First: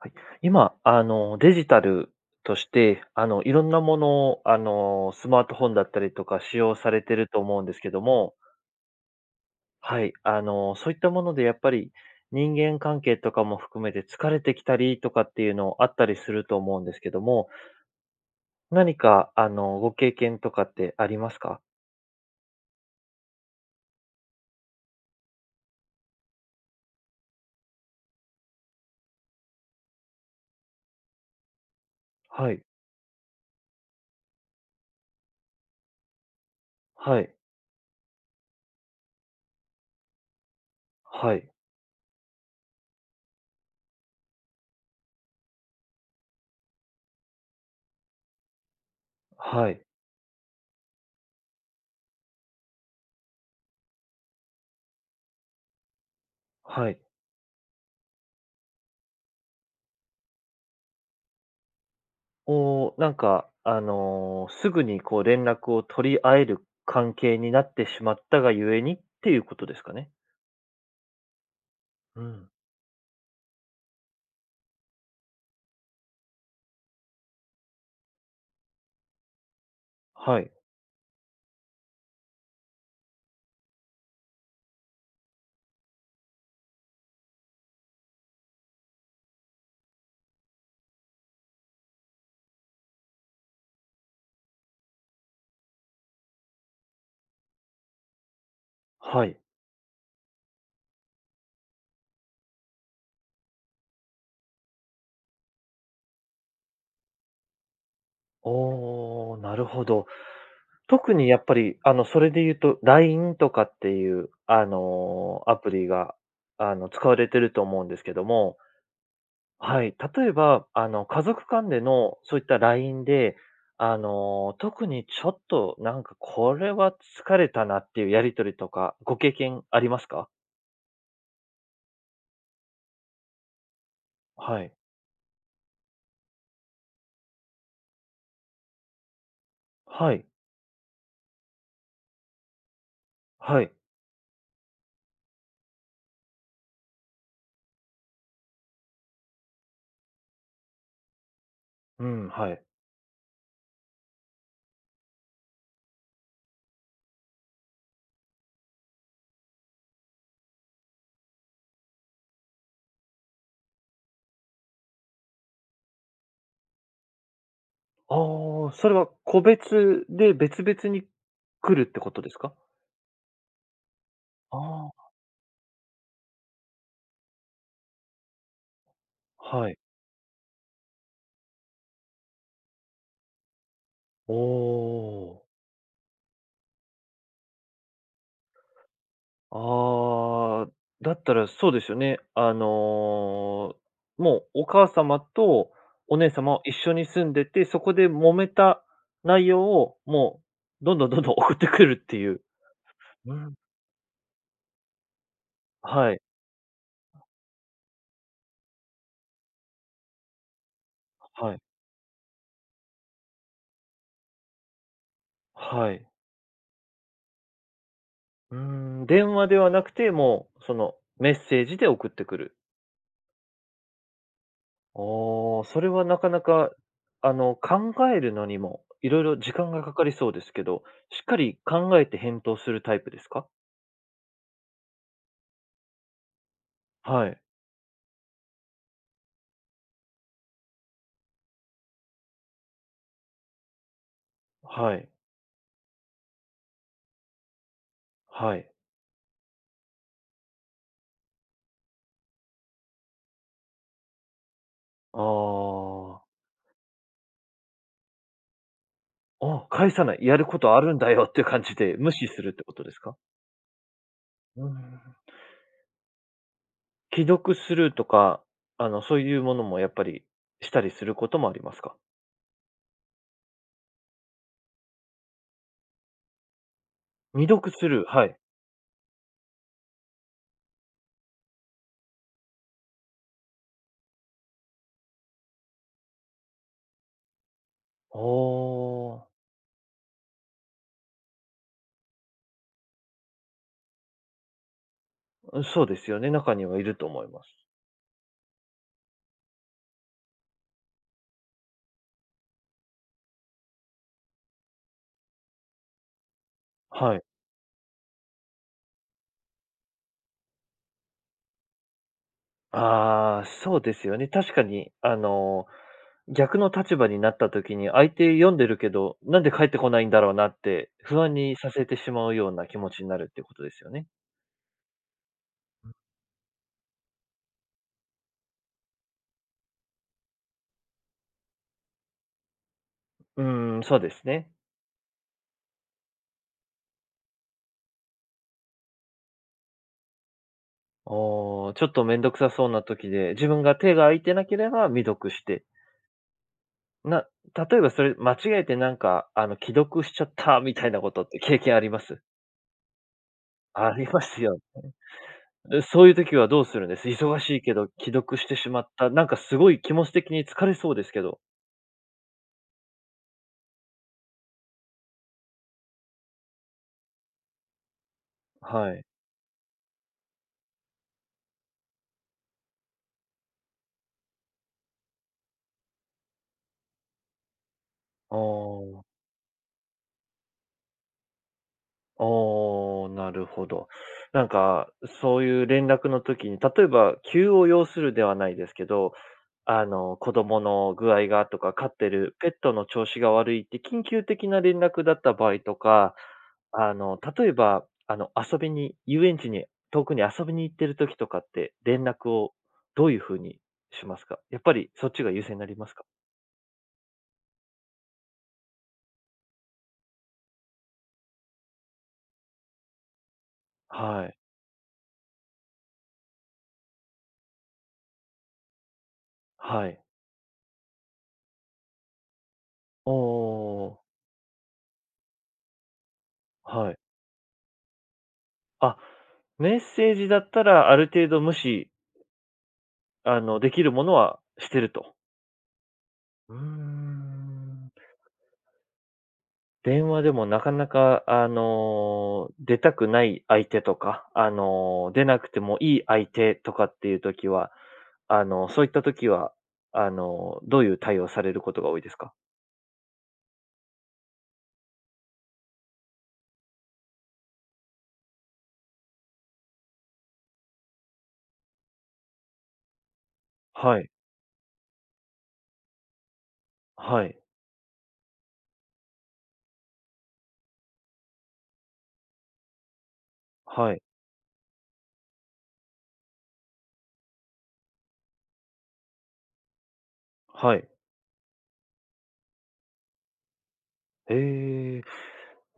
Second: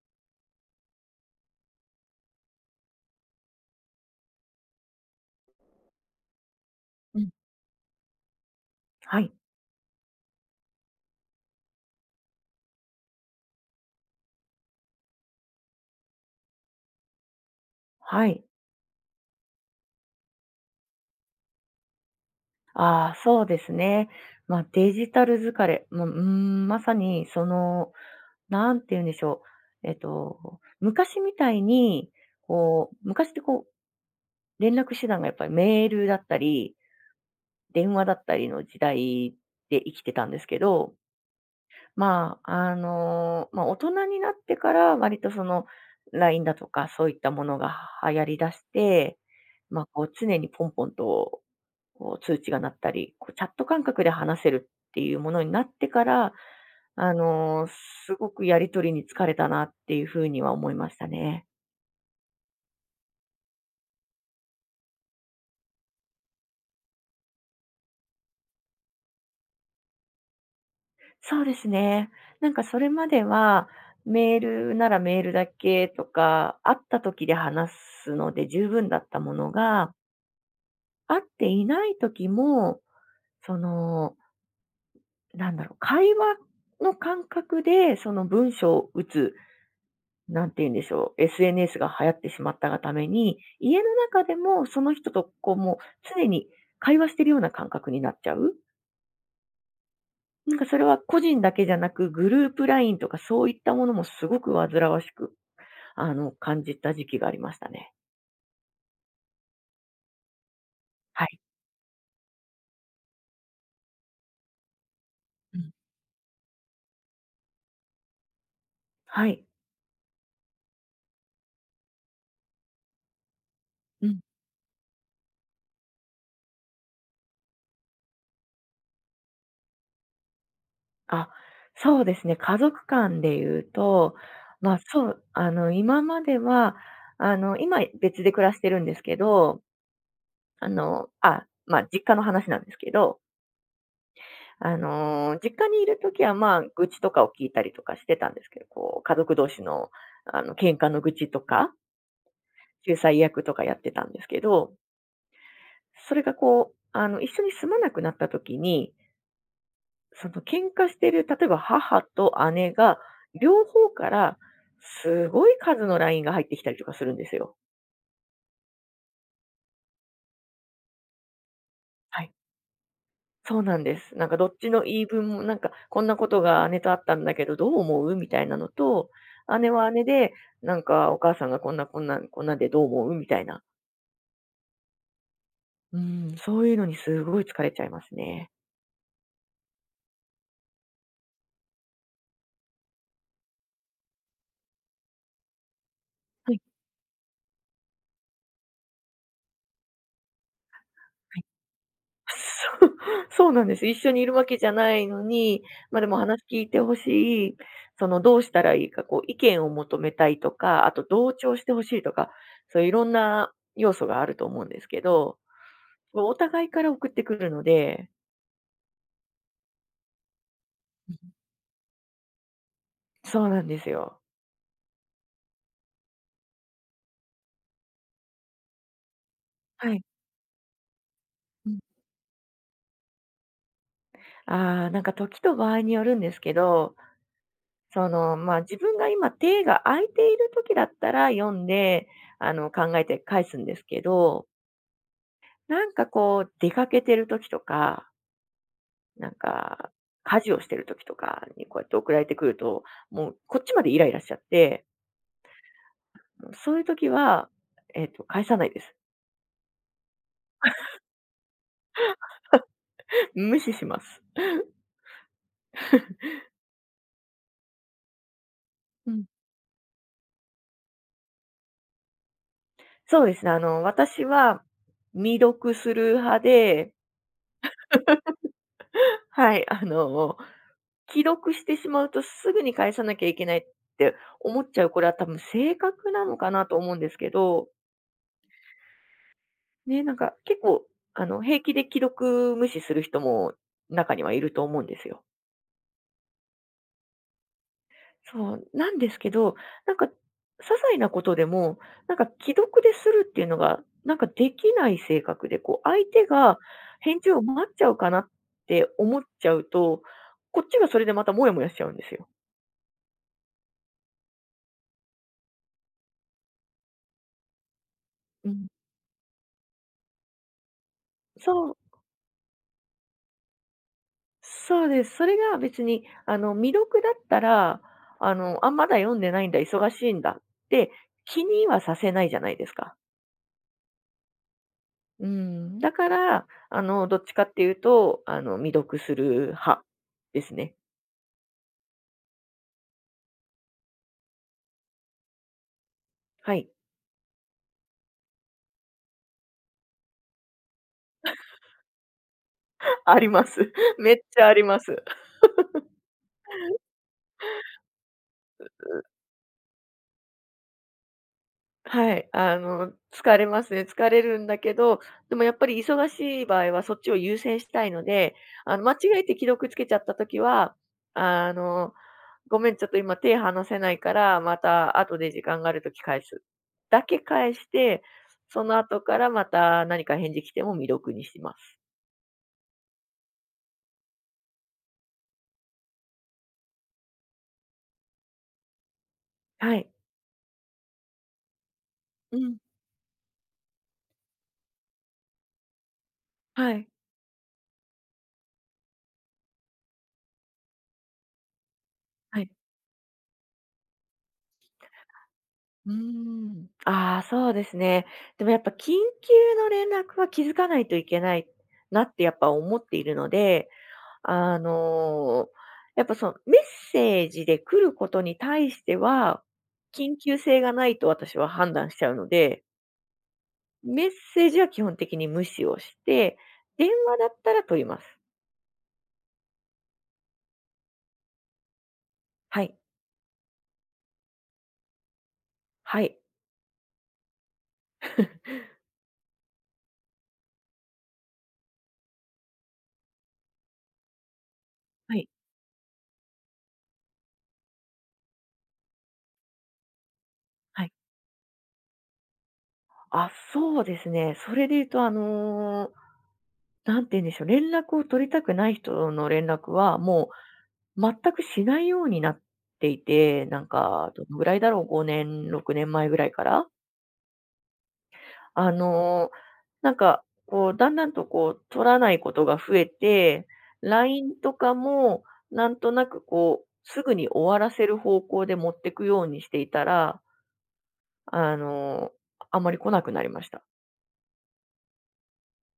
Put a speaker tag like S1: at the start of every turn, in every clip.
S1: はい、今、あの、デジタルとして、あの、色んなもの、あの、スマートフォンだったりとか使用されて
S2: う
S1: る
S2: ん。
S1: と思うんですけども。
S2: はい。
S1: はい、あの、そういったもので、やっぱり、人間関係とかも含めて疲れてきたりとかっていうのあったりすると思うんですけども、
S2: はい。
S1: 何か、あの、ご経験とかってありますか？
S2: ああ、そうですね。ま、デジタル疲れも、うーん、まさに、その、なんて言うんでしょう、えっと、昔みたいに、
S1: はい。
S2: こう、昔って、こう、連絡手段が、やっぱり、メールだったり
S1: はい。
S2: 電話だったりの時代で生きてたんですけど。
S1: はい。
S2: まあ、あの、ま、大人になってから割と、その、ラインだとかそういったものが流行りだして、
S1: はい。
S2: ま、こう、常にポンポンと、こう、通知が鳴ったり、こう、チャット感覚で話せるっていうものになってから、
S1: はい。
S2: あの、すごくやり取りに疲れたなっていう風には思いましたね。
S1: おお、なんか、あの、すぐに、こう、連絡を取り合える関係になってしまったがゆえに、っていうことですかね。
S2: そうですね。
S1: うん。
S2: なんかそれまでは、メールならメールだけとか、会った時で話すので十分だったものが
S1: はい。
S2: 会っていない時も、そのなんだろう、会話の感覚で、その文章を打つ。何て言うんでしょう、SNS が流行ってしまったがために、家の中でも、その人と、こうもう、常に会話しているような感覚になっちゃう。
S1: はい。
S2: なんか、それは個人だけじゃなく、グループラインとか、そういったものもすごく煩わしく、あの、感じた時期がありましたね。
S1: おお、なるほど。特
S2: は
S1: にや
S2: い。
S1: っぱり、あの、それで言うと LINE とかっていう、あの、ア
S2: う
S1: プ
S2: ん。
S1: リが、あの、使われてると思うんですけども
S2: はい。
S1: はい、例えば、あの、家族間でのそういった LINE で、あ
S2: うん。
S1: の、特にちょっとなんかこれは疲れたなっていうやり取りとか、ご経験ありますか？
S2: あ、そうですね。家族間で言うと、
S1: はい。
S2: ま、そうあの今までは、あの今別で暮らしてるんですけど、
S1: はい。
S2: あの、あ、まあ実家の話なんですけど
S1: はい。
S2: あの実家にいる時はまあ愚痴とかを聞いたりとかしてたんですけど、こう家族同士のあの喧嘩の愚痴とか？
S1: うん、はい。
S2: 仲裁役とかやってたんですけど。それがこう、あの一緒に住まなくなった時にその喧嘩してる、例えば、母と姉が両方からすごい数の LINE が入ってきたりとかするんですよ。
S1: ああ、それは個別で別々に来るってこと
S2: は
S1: で
S2: い。
S1: すか？
S2: そうなんです。なんかどっちの
S1: あ
S2: 言
S1: あ。
S2: い分も、なんかこんなことが姉とあったんだけどどう思う？みたいなのと、姉
S1: はい。
S2: は姉で、なんかお母さんがこんなこんなこんなんでどう思う？みたいな。
S1: おお。
S2: うん、そういうのにすごい疲れちゃいますね。
S1: ああ、だったらそうですよね。あの、もうお母様とお姉
S2: は
S1: 様
S2: い。
S1: は一緒に住んでて、そこで揉めた内容をもうどんどんどんどん
S2: はい。
S1: 送ってくるっていう。
S2: そう、
S1: う
S2: そう
S1: ん。
S2: なんですよ。一緒にいるわけじゃないのに、ま、で
S1: は
S2: も
S1: い。
S2: 話聞いて欲しい、そのどうしたらいいか、こう意見を求めたいとか、あと同
S1: は
S2: 調
S1: い。
S2: して欲しいとか、そういういろんな要素があると思うんですけど、
S1: はい。
S2: もうお互いから送ってくるので。
S1: うーん、電話ではなくて、もうその
S2: うん。
S1: メッセージで送ってくる。
S2: そうなんですよ。
S1: ああ、それはなかなか、あの考えるのにも色々時間がか
S2: はい。
S1: かりそうですけど、しっかり
S2: うん。
S1: 考えて返答するタイプですか？
S2: ああ、なんか時と場合によるんですけど、
S1: はい。
S2: その、ま、自分が今、手が空いている時だったら読んで、あの考えて返すんですけど
S1: はい。
S2: なんかこう出かけてる時とか
S1: はい。
S2: なんか家事をしてる時とかにこうやって送られてくると、もうこっちまでイライラしちゃって
S1: ああ。
S2: うん、そういう時は、えっと返さないです。
S1: あ、返さない、やることあるん だよっていう感じで無視するってことですか？
S2: 無視します。
S1: うん。既読スルーとか、あの、
S2: う
S1: そう
S2: ん。
S1: いうものもやっぱり、したりすることもありますか？
S2: そうですね。あの私は未読スルー派で。
S1: 未読スルー？はい。
S2: はい、あの既読してしまうとすぐに返さなきゃいけないって思っちゃう、これは多分性格なのかなと思うんですけど。
S1: ああ。
S2: ね、なんか結構あの平気で既読無視する人も中にはいると思うんですよ。
S1: うん、そうですよね、中にはいると思います。
S2: そう、なんですけど、なんか些細なことでもなんか既読でスルーっていうのがなんかできない性格で、こう、相手が
S1: は
S2: 返
S1: い。
S2: 事を待っちゃうかなって思っちゃうと、こっちがそれでまたモヤモヤしちゃうんですよ。
S1: ああ、そうですよね、確かに、あの、逆の立場になった時に、相手
S2: う
S1: 読んで
S2: ん。
S1: るけどなんで返ってこないんだろうなって不安にさ
S2: そう。
S1: せてしまうような気持ちになるっていうことですよね。
S2: そうです。それが別
S1: ん。
S2: に、あの、未読だったら、あの、「あ、まだ読んでないんだ、忙しいんだ」って気にはさせないじゃないですか。
S1: うーん、そうですね。
S2: うん、だから、あの、どっちかっていうと、あの、未読スルー派ですね。
S1: ああ、ちょっと面倒くさそうな時で、自分が手が空いてなければ未読して
S2: はい。
S1: な、例えばそれ間違えてなんか、あの、「既読しちゃった」みたいなことって経験あります？
S2: あります。
S1: あり
S2: めっ
S1: ます
S2: ちゃあ
S1: よね。
S2: ります。う、
S1: でそういう時はどうするんです？忙しいけど既読してしまっ
S2: う。
S1: た、なんかすごい気持ち的に疲れそうですけど。
S2: はい、あの、疲れますね。疲れるんだけど、でもやっぱり忙しい場合は、そっちを優先したいので、あの、
S1: は
S2: 間違
S1: い。
S2: えて既読つけちゃった時は、あの「ごめん、ちょっと今手離せないから、また後で時間があるとき返す」だけ返して、
S1: あ
S2: その後
S1: あ。
S2: から、また、何か返事来ても未読にします。
S1: ああ、なるほど。なんか、そういう連絡の時に、例えば、急を要するではないですけど、
S2: は
S1: あ
S2: い。
S1: の、子供の具合がとか飼ってる
S2: う
S1: ペッ
S2: ん。
S1: トの調子が悪いって、緊急的な連絡だった場合とか、
S2: はい。
S1: あの、例えばあの、遊びに、遊園地に、遠くに遊びに行ってる時とかって、連絡
S2: はい。
S1: をどういうふうにしますか？やっぱり、そっちが優先になりま
S2: う
S1: す
S2: ー
S1: か？
S2: ん、ああ、そうですね。でも、やっぱ、緊急の連絡は気づかないといけないなって、やっぱ、思っているので、
S1: はい。
S2: あの、やっぱ、そのメッセージで来ることに対しては、
S1: はい。
S2: 緊急性がないと私は判断しちゃうので
S1: ああ。
S2: メッセージは基本的に無視をして、電
S1: はい。
S2: 話だったら取ります。
S1: あ、メッセージだったらある程度無視
S2: はい。
S1: あの、できるものはしてると。
S2: はい。
S1: うーん。電話でもなかなか、あの、出たくない相手とか、あの、
S2: は
S1: 出
S2: い。
S1: なくてもいい相手とかっていう時は、あの、そういった時は、あの、どう
S2: はい。
S1: いう対応をされることが多いですか？
S2: あ、そうですね。それで言うと、あの、何て言うんでしょう、連絡を取りたくない人の連絡はもう全くしないようになっていて、なん
S1: はい。
S2: かどのぐらいだろう、5年、6年前ぐらいから。
S1: はい。
S2: あの、なんか、こう、だんだんと、こう、取らないことが増えて、
S1: はい。
S2: ラインとかもなんとなく、こう、すぐに終わらせる方向で持ってくようにしていたら
S1: はい。
S2: あの、あんまり来なくなりました。
S1: ええ、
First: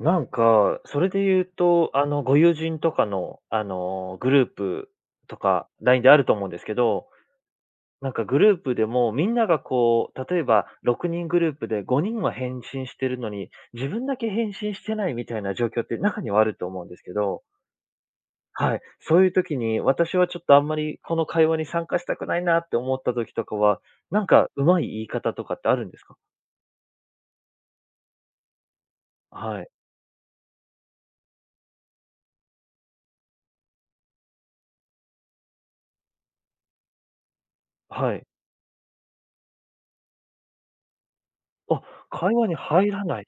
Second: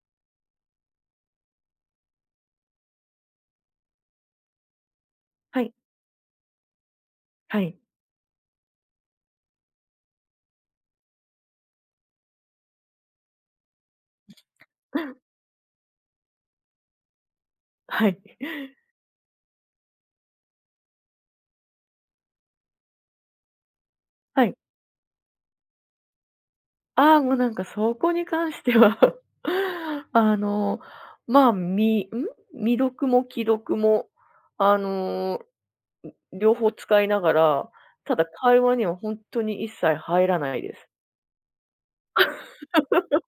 S1: なんか、それで言うと、あのご友人とかのあのグループと
S2: は
S1: か、
S2: い。
S1: LINE であると思うんですけど、
S2: はい。
S1: なんかグループでも、みんながこう、例えば6人グループで5人は返信してるのに、自分だけ返信してないみたいな状況って中にはあると思うんですけど。
S2: はい。
S1: はい。そういう時に私はちょっとあんまりこの会話に参加したくないなって思った時とかは、なん
S2: は
S1: か
S2: い。
S1: 上手い言い方とかってあるんですか？
S2: ああ、もうなんかそこに関しては、
S1: はい。
S2: あの、ま、みん？未読も既読も、あの、ん、両方使いながら、た
S1: は
S2: だ
S1: い。
S2: 会話には本当に一切入らないです。
S1: あ、会話に入らな い。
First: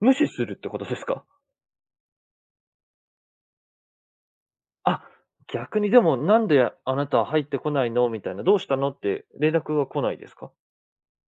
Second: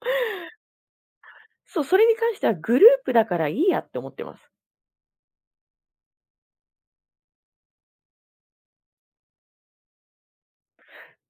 S1: 無視するってことですか？
S2: そう、それに関してはグループだからいいやって思ってます。
S1: あ、逆にでもなんであなた入ってこないのみたいな、どうしたのって連絡が来ないですか？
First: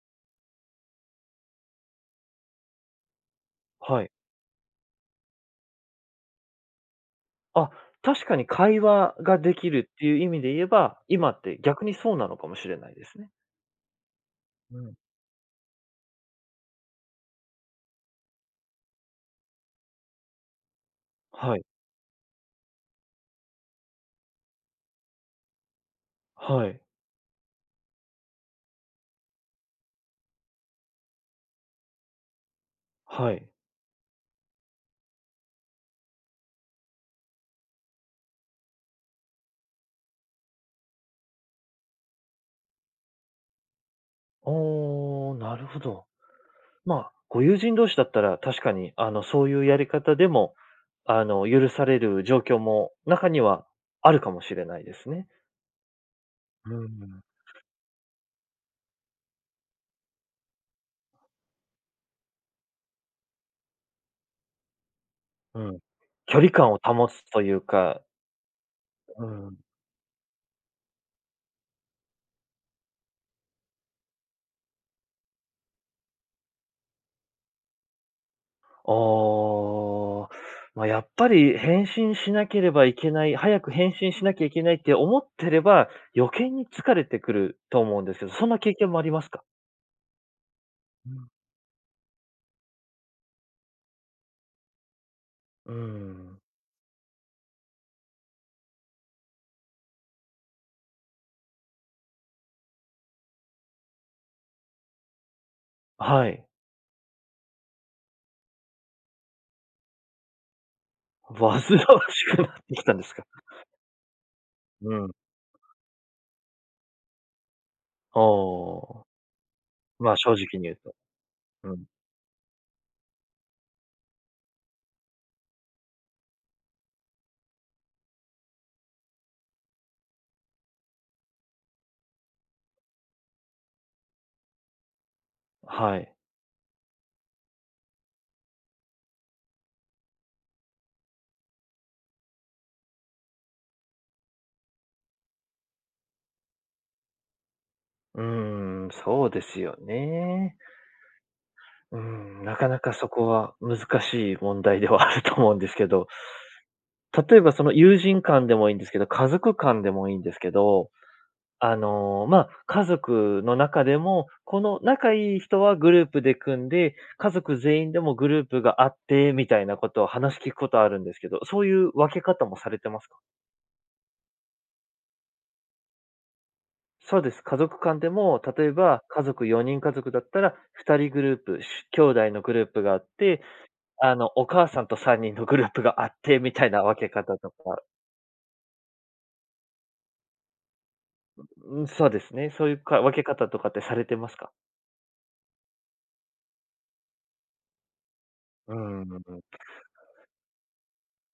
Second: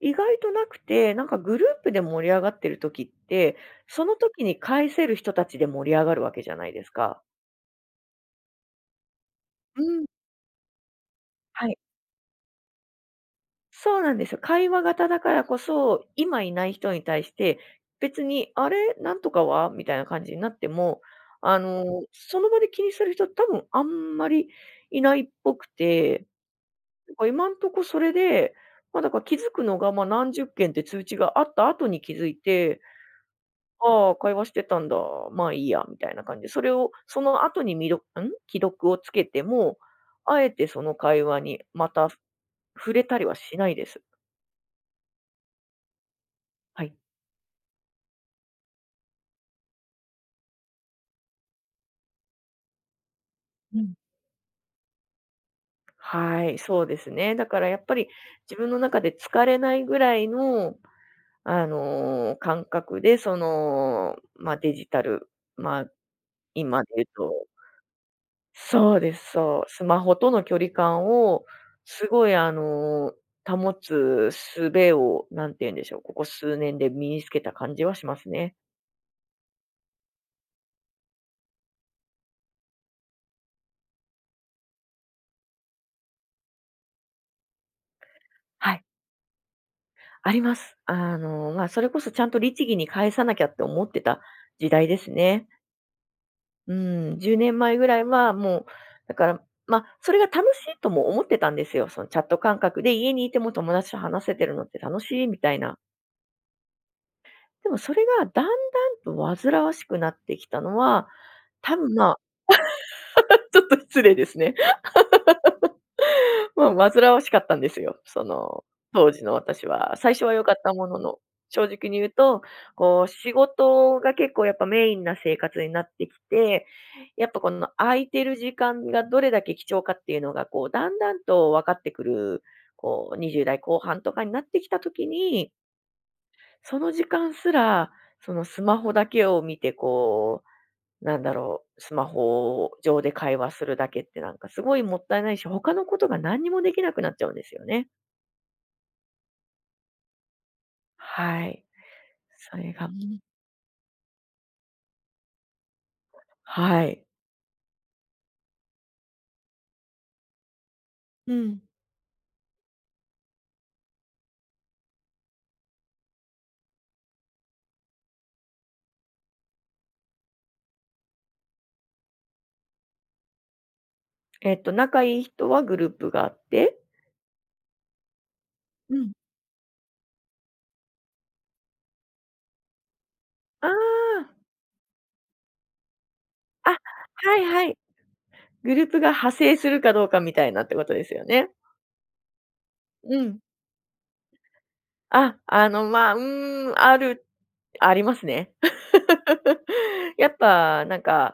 S2: 意外となくて、なんかグループで盛り上がってる時って、そ
S1: はい。
S2: の時に返せる人たちで盛り上がるわけじゃないですか。
S1: あ、確かに会話ができ
S2: う
S1: るって
S2: ん。
S1: いう意味で言えば、今って
S2: はい。
S1: 逆にそうなのかもしれないですね。
S2: そうなんですよ。会
S1: う
S2: 話
S1: ん。
S2: 型だからこそ、今いない人に対して別に「あれ、なんとかは？」みたいな感じになっても、
S1: は
S2: あ
S1: い。
S2: の、その場で気にする人、多分あんまりいないっぽくて、
S1: はい。
S2: なんか今んとこ、それで、ま、だから気づくのが、ま、何十件っていう通知があった後に気づいて
S1: はい。
S2: 「ああ、会話してたんだ、まあ、いいや」みたいな感じで。それを、その後に、みどうん？既読をつけても、あえて、その会話にまた、ふ触れたりはしないです。
S1: ああ、なるほど。
S2: はい。
S1: まあ、ご友人同士だったら確かに、あの、そういうやり方でも、あの、許される状況も中には
S2: うん。
S1: あるかもしれないですね。
S2: はい、
S1: う
S2: そうです
S1: ん。
S2: ね。だから、やっぱり自分の中で疲れないぐらいの、あの感覚で、その、ま、デジタル、
S1: うん。
S2: ま、
S1: 距離感を
S2: 今で言う
S1: 保つと
S2: と
S1: いうか
S2: そうで
S1: う
S2: す、
S1: ん。
S2: そう。スマホとの距離感をすごい、あの、保つ術を何て言うんでしょう、ここ数年で身につけた感じはしますね。
S1: ああ、ま、やっぱり返信しなければいけない、早く返信しなきゃいけないって思ってれば、余計に疲れてくると思うんですけど、そんな経
S2: はい。
S1: 験もありますか？
S2: あります。
S1: う
S2: あ
S1: ん。
S2: の、ま、それこそちゃんと律儀に返さなきゃって思ってた時代ですね。
S1: うん。
S2: うん、10年前ぐらいはもう、だから、ま、それが楽しいとも思ってたんですよ。そのチャット感覚で家にいても友達と話せてるのって楽しいみたいな。
S1: あ、はい。
S2: でも、それがだんだんと煩わしくなってきたのは、
S1: 煩わし
S2: 多分、ま、
S1: くなってきたんですか？
S2: ちょっと失礼ですね。
S1: うん。
S2: もう煩わしかったんですよ。
S1: あ
S2: その
S1: あ、
S2: 当時の私は最
S1: ま、
S2: 初
S1: 正
S2: は良
S1: 直
S2: かっ
S1: に言
S2: た
S1: う
S2: も
S1: と、
S2: のの正
S1: うん。
S2: 直に言うと、こう、仕事が結構やっぱメインな生活になってきて、やっぱこの空いてる時間がどれだけ貴重かっていうのが、こう、だんだんとわかってくる、こう、20代後半とかになってきた時に
S1: はい。
S2: その時間すらそのスマホだけを見て、こう、なんだろう、スマホ上で会話するだけってなんかすごいもったいないし、他のことが何にもできなくなっちゃうんですよね。
S1: うーん、そうですよね。
S2: はい、
S1: うーん、な
S2: そ
S1: か
S2: れ
S1: な
S2: が
S1: かそ
S2: ん。
S1: こは難しい問題ではあると思うんですけど。
S2: はい。
S1: 例えばその友人間でもいんですけど、家族間でもいんですけど、
S2: うん。
S1: あの、ま、家族の中でも、この仲いい人はグループで組んで、家族全員でもグループがあってみたいなことを話聞くことはあるんですけど、そういう分け方もされてますか？
S2: えっと、仲いい人はグループがあって？
S1: そうです。家族間でも、例え
S2: う
S1: ば
S2: ん。
S1: 家族4人家族だったら2人グループ、しゅ兄弟のグループがあって、
S2: あ
S1: あの、
S2: あ。
S1: お母さんと3人のグループがあってみたい
S2: あ、
S1: な分け
S2: は
S1: 方
S2: い
S1: と
S2: はい。
S1: か
S2: グループが派生するかどうかみたいなってことですよね。
S1: ううん、そうですね。そういうか分
S2: う
S1: け
S2: ん。
S1: 方とかってされてますか？
S2: あ、あの、ま、うーん、あるありますね。
S1: うーん。
S2: やっぱなんか、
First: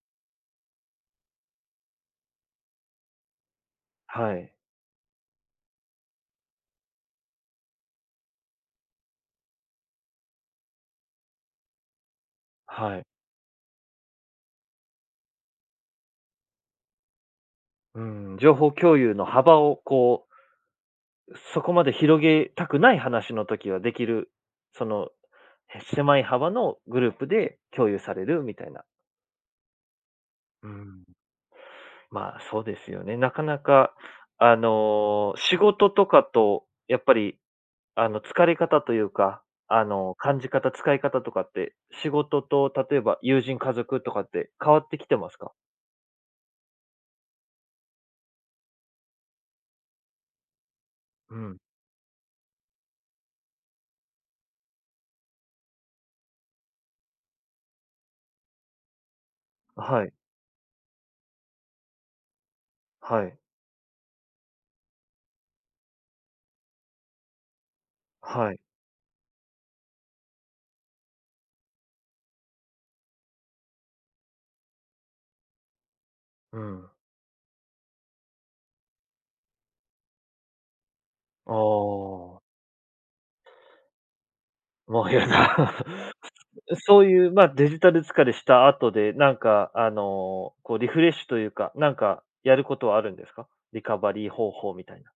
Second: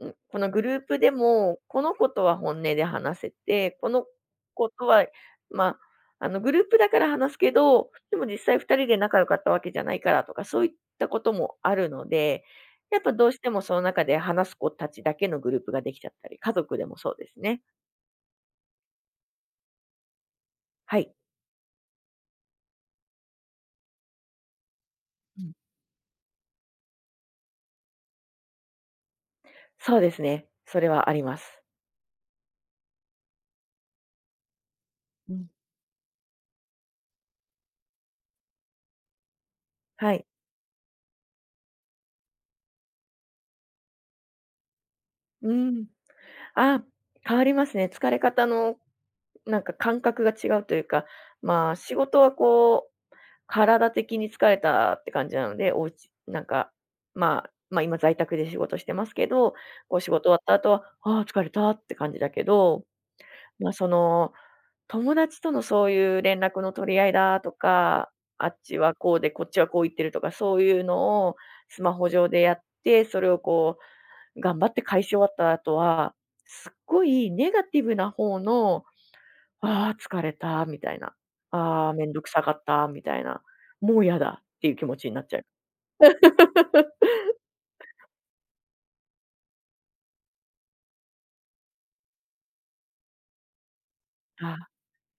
S2: ん、このグループでもこの子とは本音で話せて、この
S1: はい。
S2: 子とは、ま、あの、グループだから話すけど、でも実際2人で仲良かったわけじゃないからとかそういったこともあるので、
S1: は
S2: やっ
S1: い。
S2: ぱどうしてもその中で話す子たちだけのグループができちゃったり、家族でもそうですね。
S1: うーん、情報共有の幅をこう
S2: はい。
S1: そこまで広げたくない話の時はできる、その、
S2: うん。
S1: え、狭い幅のグループで共有されるみたいな。
S2: そうですね、
S1: う
S2: それ
S1: ん。
S2: はあります。
S1: ま、そうですよね。なかなかあ
S2: う
S1: の、
S2: ん。
S1: 仕事とかとやっぱりあの、疲れ方というか、あ
S2: は
S1: の、
S2: い。
S1: 感じ方、使い方とかって、仕事と例えば友人、家族とかって変わってきてます
S2: う
S1: か？
S2: ん。ああ、変わりますね。疲れ方のなんか感覚が違うというか、
S1: うん。
S2: ま、仕事はこう、体的に疲れたって感じなので、おうちなんか、まま、今在宅で仕事してますけど、
S1: あ、
S2: こう、
S1: は
S2: 仕
S1: い。
S2: 事終わった後はああ、疲れたって感じだけど、
S1: はい。
S2: ま、その、友達とのそういう連絡の取り合いだとか、あ
S1: はい。
S2: っちはこうでこっちはこう言ってるとかそういうのをスマホ上でやって、それをこう、頑張って返し終わった後は、
S1: う
S2: すっ
S1: ん。
S2: ごいネガティブな方の、ああ疲れたみたいな、
S1: あ
S2: ああ面倒く
S1: あ。
S2: さかったみたいな、もうやだっていう気持
S1: も
S2: ち
S1: う
S2: にな
S1: や
S2: っちゃう。
S1: だ。ふつう、そういう、ま、デジタル疲れした後で、なんかあの、こう、リフレッシュというか、なんかやることはあるんですか？リカバリー方
S2: ああ。
S1: 法みたいな。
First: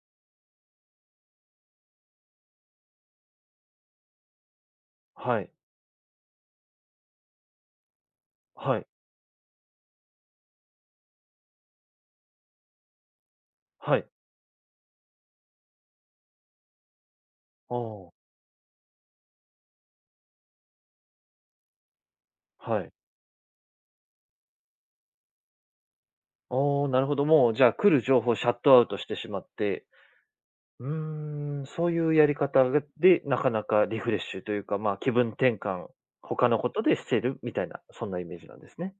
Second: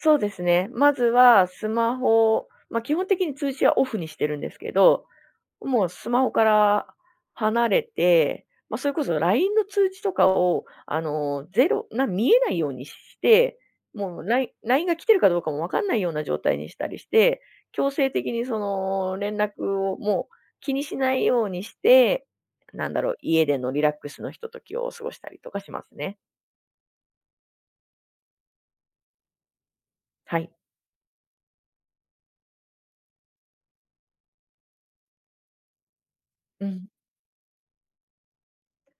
S2: そうですね。まずはスマホ、ま、基本的に通知はオフにしてるんですけど、
S1: はい。
S2: もうスマホから離れて、ま、
S1: はい。
S2: それこそラインの通知とかをあの、0、なん見えないようにして、
S1: はい。
S2: もうライラインが来てるかどうかもわかんないような状態にしたりして、
S1: あ
S2: 強制
S1: あ。
S2: 的にその、連絡をもう気にしないようにして、
S1: は
S2: な
S1: い。
S2: んだろう、家でのリラックスのひとときを過ごしたりとかしますね。
S1: ああ、なるほどもう、じゃあ来る情報シャットアウトしてしまって。
S2: はい。
S1: うーん、そういうやり方、うで、なかなかリフレッシュというか、ま、気分転換、ほかの
S2: う
S1: こと
S2: ん。
S1: でしてるみたいな、そんなイメージなんですね。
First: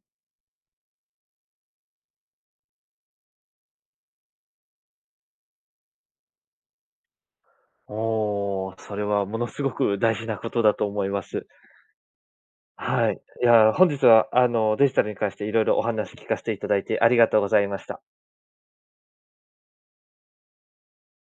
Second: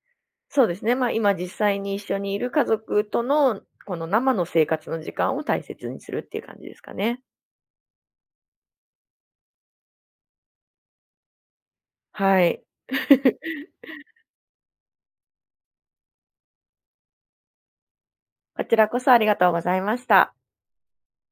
S2: そうですね。ま、今実際に一緒にいる家族とのこの生の生活の時間を大切にするっていう感じですかね。
S1: おお、それはものすごく大事なことだと思います。
S2: はい。
S1: はい。いや、本日 はあのデジタルに関して色々お話聞かしていただいてありがとうございました。
S2: こちらこそありがとうございました。